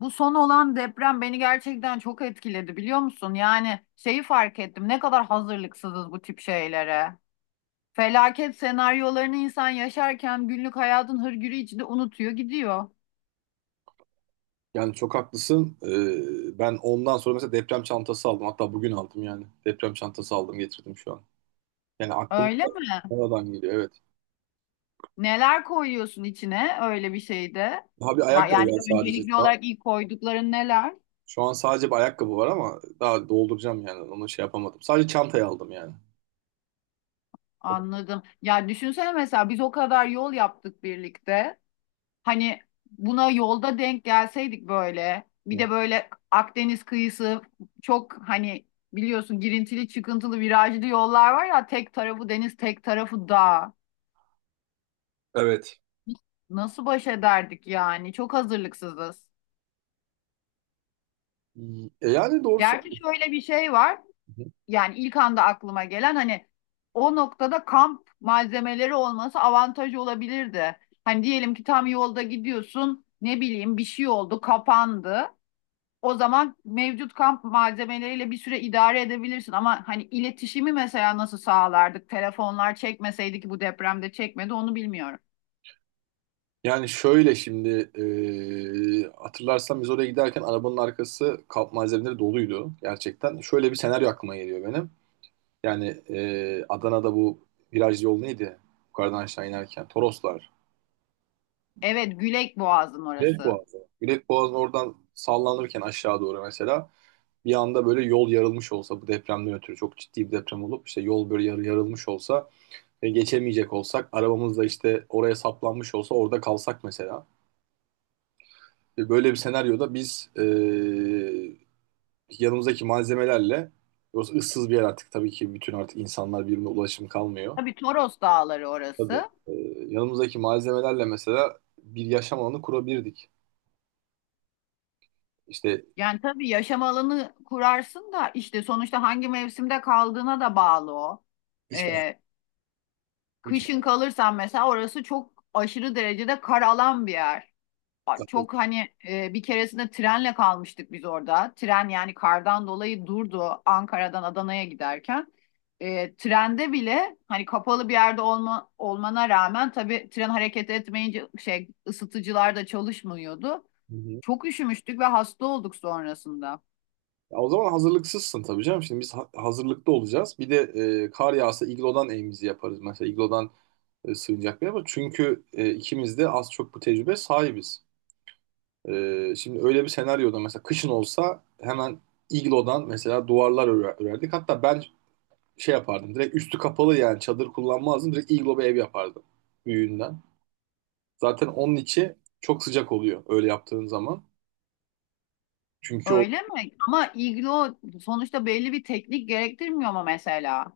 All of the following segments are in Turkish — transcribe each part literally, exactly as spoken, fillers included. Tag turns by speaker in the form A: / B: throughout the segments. A: Bu son olan deprem beni gerçekten çok etkiledi, biliyor musun? Yani şeyi fark ettim, ne kadar hazırlıksızız bu tip şeylere. Felaket senaryolarını insan yaşarken günlük hayatın hırgürü içinde unutuyor gidiyor.
B: Yani çok haklısın. Ee, ben ondan sonra mesela deprem çantası aldım. Hatta bugün aldım yani. Deprem çantası aldım, getirdim şu an. Yani aklımda
A: Öyle mi?
B: oradan geliyor, evet.
A: Neler koyuyorsun içine öyle bir şeyde?
B: Daha bir
A: Va-
B: ayakkabı
A: Yani
B: var sadece
A: öncelikli
B: şu an.
A: olarak ilk koydukların neler?
B: Şu an sadece bir ayakkabı var ama daha dolduracağım yani. Onu şey yapamadım. Sadece çantayı aldım yani.
A: Anladım. Ya düşünsene, mesela biz o kadar yol yaptık birlikte. Hani buna yolda denk gelseydik, böyle bir
B: Hı.
A: de böyle Akdeniz kıyısı, çok hani, biliyorsun, girintili çıkıntılı virajlı yollar var ya, tek tarafı deniz tek tarafı dağ.
B: Evet.
A: Nasıl baş ederdik yani? Çok hazırlıksızız.
B: E, yani doğru
A: Gerçi
B: söylüyorsun.
A: şöyle bir şey var.
B: Hı hı.
A: Yani ilk anda aklıma gelen, hani o noktada kamp malzemeleri olması avantajı olabilirdi. Hani diyelim ki tam yolda gidiyorsun, ne bileyim, bir şey oldu, kapandı. O zaman mevcut kamp malzemeleriyle bir süre idare edebilirsin, ama hani iletişimi mesela nasıl sağlardık? Telefonlar çekmeseydi, ki bu depremde çekmedi, onu bilmiyorum.
B: Yani şöyle şimdi, e, hatırlarsan biz oraya giderken arabanın arkası kamp malzemeleri doluydu gerçekten. Şöyle bir senaryo aklıma geliyor benim. Yani e, Adana'da bu viraj yol neydi? Yukarıdan aşağı inerken. Toroslar.
A: Evet, Gülek Boğazı'nın
B: Gület
A: orası.
B: Boğazı. Gület Boğazı'nın oradan sallanırken aşağı doğru mesela bir anda böyle yol yarılmış olsa, bu depremden ötürü çok ciddi bir deprem olup işte yol böyle yarı yarılmış olsa ve geçemeyecek olsak arabamızla, işte oraya saplanmış olsa, orada kalsak mesela. Ve böyle bir senaryoda biz, e, yanımızdaki malzemelerle... Burası ıssız bir yer artık. Tabii ki bütün artık insanlar birbirine ulaşım kalmıyor.
A: Tabii, Toros Dağları
B: Tabii.
A: orası.
B: Ee, yanımızdaki malzemelerle mesela bir yaşam alanı kurabilirdik. İşte...
A: Yani tabii yaşam alanı kurarsın da işte sonuçta hangi mevsimde kaldığına da bağlı o.
B: Hiç ben.
A: Ee,
B: Hiç
A: kışın
B: ben.
A: kalırsan mesela, orası çok aşırı derecede kar alan bir yer. Çok hani, e, bir keresinde trenle kalmıştık biz orada. Tren yani kardan dolayı durdu, Ankara'dan Adana'ya giderken. E, trende bile hani kapalı bir yerde olma, olmana rağmen, tabii tren hareket etmeyince şey, ısıtıcılar da çalışmıyordu.
B: Hı hı.
A: Çok üşümüştük ve hasta olduk sonrasında.
B: Ya, o zaman hazırlıksızsın tabii canım. Şimdi biz ha- hazırlıklı olacağız. Bir de e, kar yağsa iglodan evimizi yaparız. Mesela iglodan e, sığınacak bir yer var. Çünkü e, ikimiz de az çok bu tecrübe sahibiz. E, şimdi öyle bir senaryoda mesela kışın olsa hemen iglodan mesela duvarlar örer- örerdik. Hatta ben şey yapardım. Direkt üstü kapalı, yani çadır kullanmazdım. Direkt iglo bir ev yapardım, büyüğünden. Zaten onun içi çok sıcak oluyor öyle yaptığın zaman. Çünkü o...
A: Öyle mi? Ama iglo sonuçta belli bir teknik gerektirmiyor mu mesela?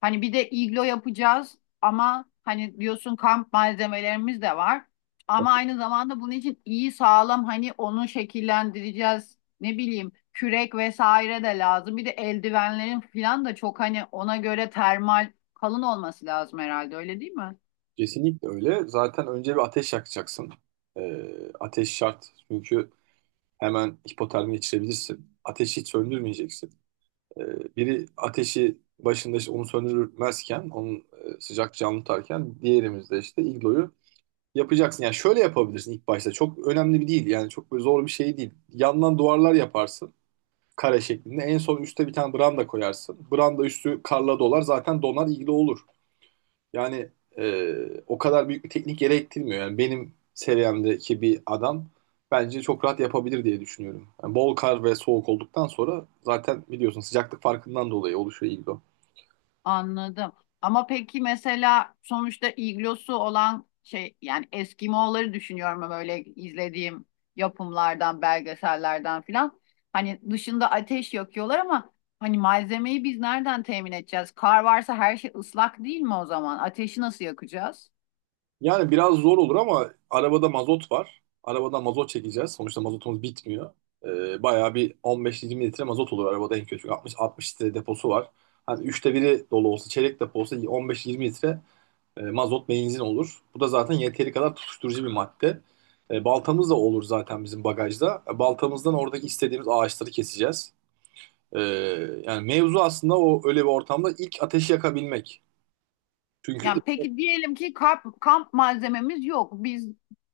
A: Hani bir de iglo yapacağız, ama hani diyorsun, kamp malzemelerimiz de var. Ama aynı zamanda bunun için iyi sağlam, hani onu şekillendireceğiz. Ne bileyim, kürek vesaire de lazım. Bir de eldivenlerin falan da çok hani ona göre termal, kalın olması lazım herhalde, öyle değil mi?
B: Kesinlikle öyle. Zaten önce bir ateş yakacaksın. Ee, ateş şart. Çünkü hemen hipotermi geçirebilirsin. Ateşi hiç söndürmeyeceksin. Ee, biri ateşi başında işte onu söndürmezken, onun e, sıcak canlı tutarken, diğerimizde işte igloyu yapacaksın. Yani şöyle yapabilirsin ilk başta. Çok önemli bir değil. Yani çok böyle zor bir şey değil. Yandan duvarlar yaparsın, kare şeklinde. En son üstte bir tane branda koyarsın. Branda üstü karla dolar. Zaten donar, ilgili olur. Yani e, o kadar büyük bir teknik gerektirmiyor. Yani benim seviyemdeki bir adam bence çok rahat yapabilir diye düşünüyorum. Yani bol kar ve soğuk olduktan sonra zaten biliyorsun, sıcaklık farkından dolayı oluşuyor iglo.
A: Anladım. Ama peki mesela sonuçta iglosu olan şey, yani Eskimo'ları düşünüyorum, ama böyle izlediğim yapımlardan, belgesellerden filan. Hani dışında ateş yakıyorlar, ama hani malzemeyi biz nereden temin edeceğiz? Kar varsa her şey ıslak değil mi o zaman? Ateşi nasıl yakacağız?
B: Yani biraz zor olur ama arabada mazot var. Arabadan mazot çekeceğiz. Sonuçta mazotumuz bitmiyor. Ee, bayağı bir 15-20 litre mazot olur arabada en kötü. 60-60 litre deposu var. Hani üçte biri dolu olsa, çeyrek depo olsa 15-20 litre e, mazot benzin olur. Bu da zaten yeteri kadar tutuşturucu bir madde. E, baltamız da olur zaten bizim bagajda. E, baltamızdan oradaki istediğimiz ağaçları keseceğiz. E, Yani mevzu aslında o, öyle bir ortamda ilk ateşi yakabilmek. Çünkü...
A: Yani peki diyelim ki kamp, kamp malzememiz yok. Biz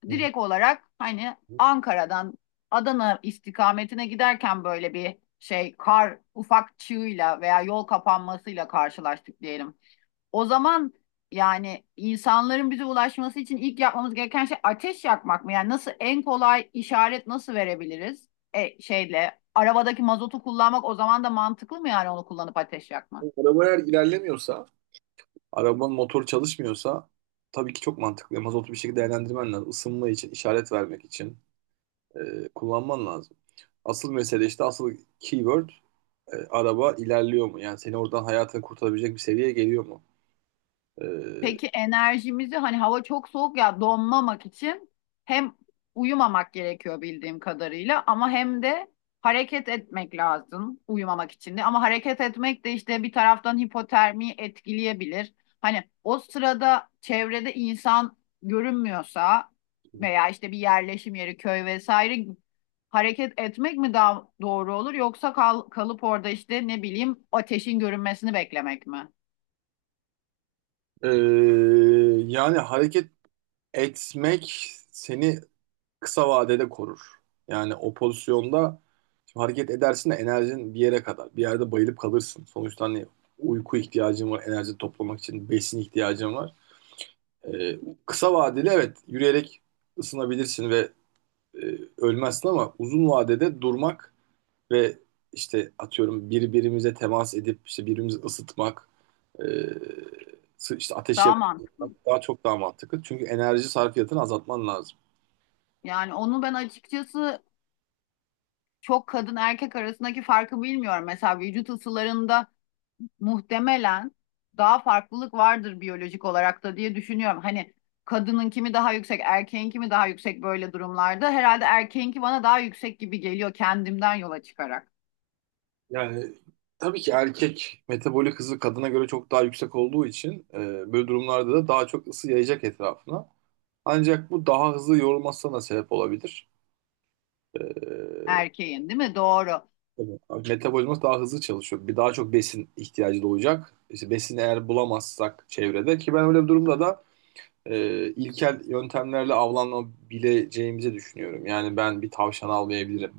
B: Hı.
A: direkt olarak hani Ankara'dan Adana istikametine giderken böyle bir şey, kar, ufak çığıyla veya yol kapanmasıyla karşılaştık diyelim. O zaman yani insanların bize ulaşması için ilk yapmamız gereken şey ateş yakmak mı? Yani nasıl, en kolay işaret nasıl verebiliriz? E, şeyle arabadaki mazotu kullanmak o zaman da mantıklı mı, yani onu kullanıp ateş yakmak?
B: Araba eğer ilerlemiyorsa, arabanın motoru çalışmıyorsa tabii ki çok mantıklı. Mazotu bir şekilde değerlendirmen lazım. Isınma için, işaret vermek için e, kullanman lazım. Asıl mesele işte, asıl keyword, e, araba ilerliyor mu? Yani seni oradan hayatını kurtarabilecek bir seviyeye geliyor mu? E,
A: Peki enerjimizi, hani hava çok soğuk ya, donmamak için hem uyumamak gerekiyor bildiğim kadarıyla, ama hem de hareket etmek lazım uyumamak için de. Ama hareket etmek de işte bir taraftan hipotermiyi etkileyebilir. Hani o sırada çevrede insan görünmüyorsa veya işte bir yerleşim yeri, köy vesaire, hareket etmek mi daha doğru olur, yoksa kal- kalıp orada işte ne bileyim ateşin görünmesini beklemek mi?
B: e, Yani hareket etmek seni kısa vadede korur. Yani o pozisyonda şimdi hareket edersin de enerjin bir yere kadar. Bir yerde bayılıp kalırsın. Sonuçta hani uyku ihtiyacın var, enerji toplamak için besin ihtiyacın var. Ee, Kısa vadeli evet, yürüyerek ısınabilirsin ve e, ölmezsin ama uzun vadede durmak ve işte, atıyorum, birbirimize temas edip işte birbirimizi ısıtmak, e, sı- işte ateş
A: Daha
B: yakmak
A: mantıklı.
B: daha çok daha mantıklı. Çünkü enerji sarfiyatını azaltman lazım.
A: Yani onu ben açıkçası çok, kadın erkek arasındaki farkı bilmiyorum. Mesela vücut ısılarında muhtemelen daha farklılık vardır biyolojik olarak da diye düşünüyorum. Hani kadının kimi daha yüksek, erkeğin kimi daha yüksek böyle durumlarda. Herhalde erkeğinki bana daha yüksek gibi geliyor, kendimden yola çıkarak.
B: Yani tabii ki erkek metabolik hızı kadına göre çok daha yüksek olduğu için e, böyle durumlarda da daha çok ısı yayacak etrafına. Ancak bu daha hızlı yorulmasına da sebep olabilir. E,
A: Erkeğin, değil mi? Doğru.
B: Tabii. Abi, metabolizması daha hızlı çalışıyor. Bir daha çok besin ihtiyacı doğacak. İşte besini eğer bulamazsak çevrede, ki ben öyle bir durumda da e, ilkel yöntemlerle avlanabileceğimizi düşünüyorum. Yani ben bir tavşan almayabilirim.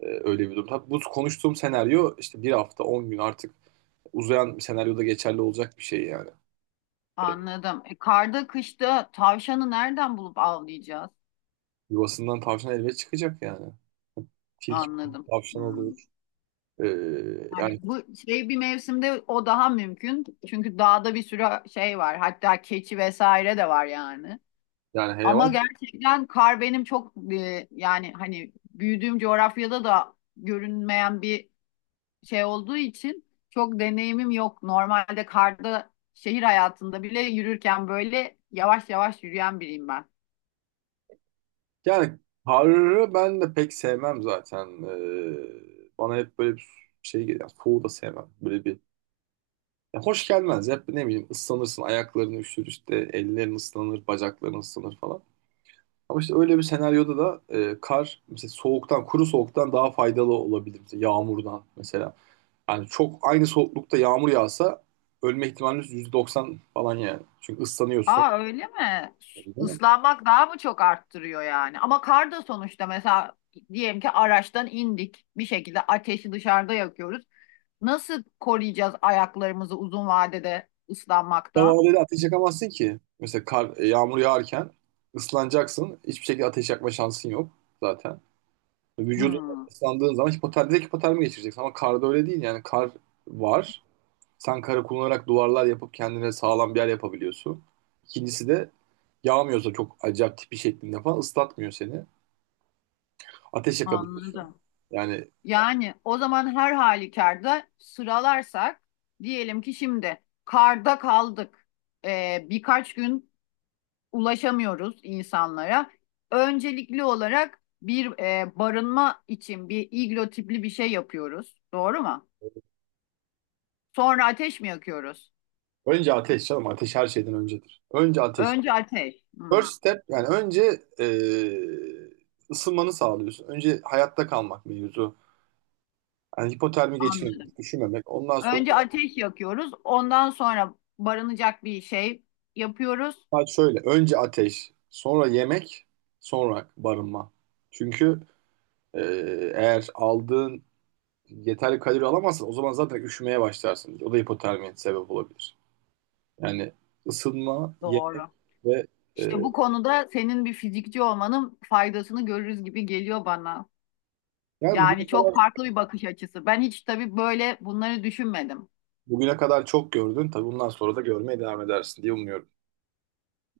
B: E, öyle bir durumda. Bu konuştuğum senaryo işte bir hafta on gün, artık uzayan bir senaryoda geçerli olacak bir şey yani.
A: Anladım. E, karda, kışta tavşanı nereden bulup avlayacağız?
B: Yuvasından tavşan elbet çıkacak yani. Tilki,
A: Anladım.
B: tavşan
A: Hmm.
B: olur. E,
A: Yani
B: yani
A: bu şey, bir mevsimde o daha mümkün. Çünkü dağda bir sürü şey var. Hatta keçi vesaire de var yani.
B: yani
A: Ama
B: hayvan...
A: gerçekten kar benim çok, e, yani hani büyüdüğüm coğrafyada da görünmeyen bir şey olduğu için çok deneyimim yok. Normalde karda, şehir hayatında bile yürürken böyle yavaş yavaş yürüyen biriyim ben.
B: Yani harırı ben de pek sevmem zaten. Ee, bana hep böyle bir şey geliyor. Yani soğuğu da sevmem. Böyle bir... Ya, hoş gelmez. Hep ne bileyim, ıslanırsın. Ayakların üşür işte. Ellerin ıslanır. Bacakların ıslanır falan. Ama işte öyle bir senaryoda da e, kar mesela soğuktan, kuru soğuktan daha faydalı olabilir. Mesela yağmurdan mesela. Yani çok aynı soğuklukta yağmur yağsa ölme ihtimaliniz yüzde doksan falan yani. Çünkü ıslanıyorsun.
A: Aa, öyle mi? Islanmak daha mı çok arttırıyor yani? Ama kar da sonuçta, mesela diyelim ki araçtan indik. Bir şekilde ateşi dışarıda yakıyoruz. Nasıl koruyacağız ayaklarımızı uzun vadede ıslanmaktan?
B: Davaleyle ateş yakamazsın ki. Mesela kar, e, yağmur yağarken ıslanacaksın. Hiçbir şekilde ateş yakma şansın yok zaten. Vücudun
A: Hmm,
B: ıslandığın zaman hipotermi, direkt hipotermi geçireceksin. Ama karda öyle değil yani. Kar var. Sen karı kullanarak duvarlar yapıp kendine sağlam bir yer yapabiliyorsun. İkincisi de yağmıyorsa çok acayip tipi şeklinde falan, ıslatmıyor seni. Ateş yakabiliyorsun.
A: anladım.
B: Yani
A: Yani o zaman her halükarda sıralarsak, diyelim ki şimdi karda kaldık. Ee, birkaç gün ulaşamıyoruz insanlara. Öncelikli olarak bir e, barınma için bir iglo tipli bir şey yapıyoruz. Doğru mu? Sonra ateş mi yakıyoruz?
B: önce ateş canım. Ateş her şeyden öncedir. Önce ateş.
A: Önce ateş. Hmm,
B: First step yani, önce e, ısınmanı sağlıyorsun. Önce hayatta kalmak mevzu. Yani hipotermi
A: anladım.
B: geçirmemek, üşümemek. Ondan sonra
A: Önce ateş yakıyoruz. Ondan sonra barınacak bir şey yapıyoruz.
B: saat şöyle: önce ateş, sonra yemek, sonra barınma. Çünkü e, eğer aldığın yeterli kalori alamazsan o zaman zaten üşümeye başlarsın. O da hipotermiye sebep olabilir. Yani ısınma, yemek
A: Doğru.
B: ve... e,
A: İşte bu konuda senin bir fizikçi olmanın faydasını görürüz gibi geliyor bana.
B: Yani
A: Yani
B: bugüne
A: çok
B: kadar,
A: farklı bir bakış açısı. Ben hiç tabii böyle bunları düşünmedim.
B: bugüne kadar çok gördün. Tabii bundan sonra da görmeye devam edersin diye umuyorum.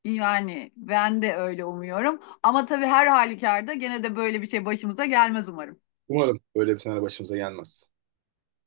A: Yani ben de öyle umuyorum. Ama tabii her halükarda gene de böyle bir şey başımıza gelmez umarım.
B: Umarım böyle bir senaryo başımıza gelmez.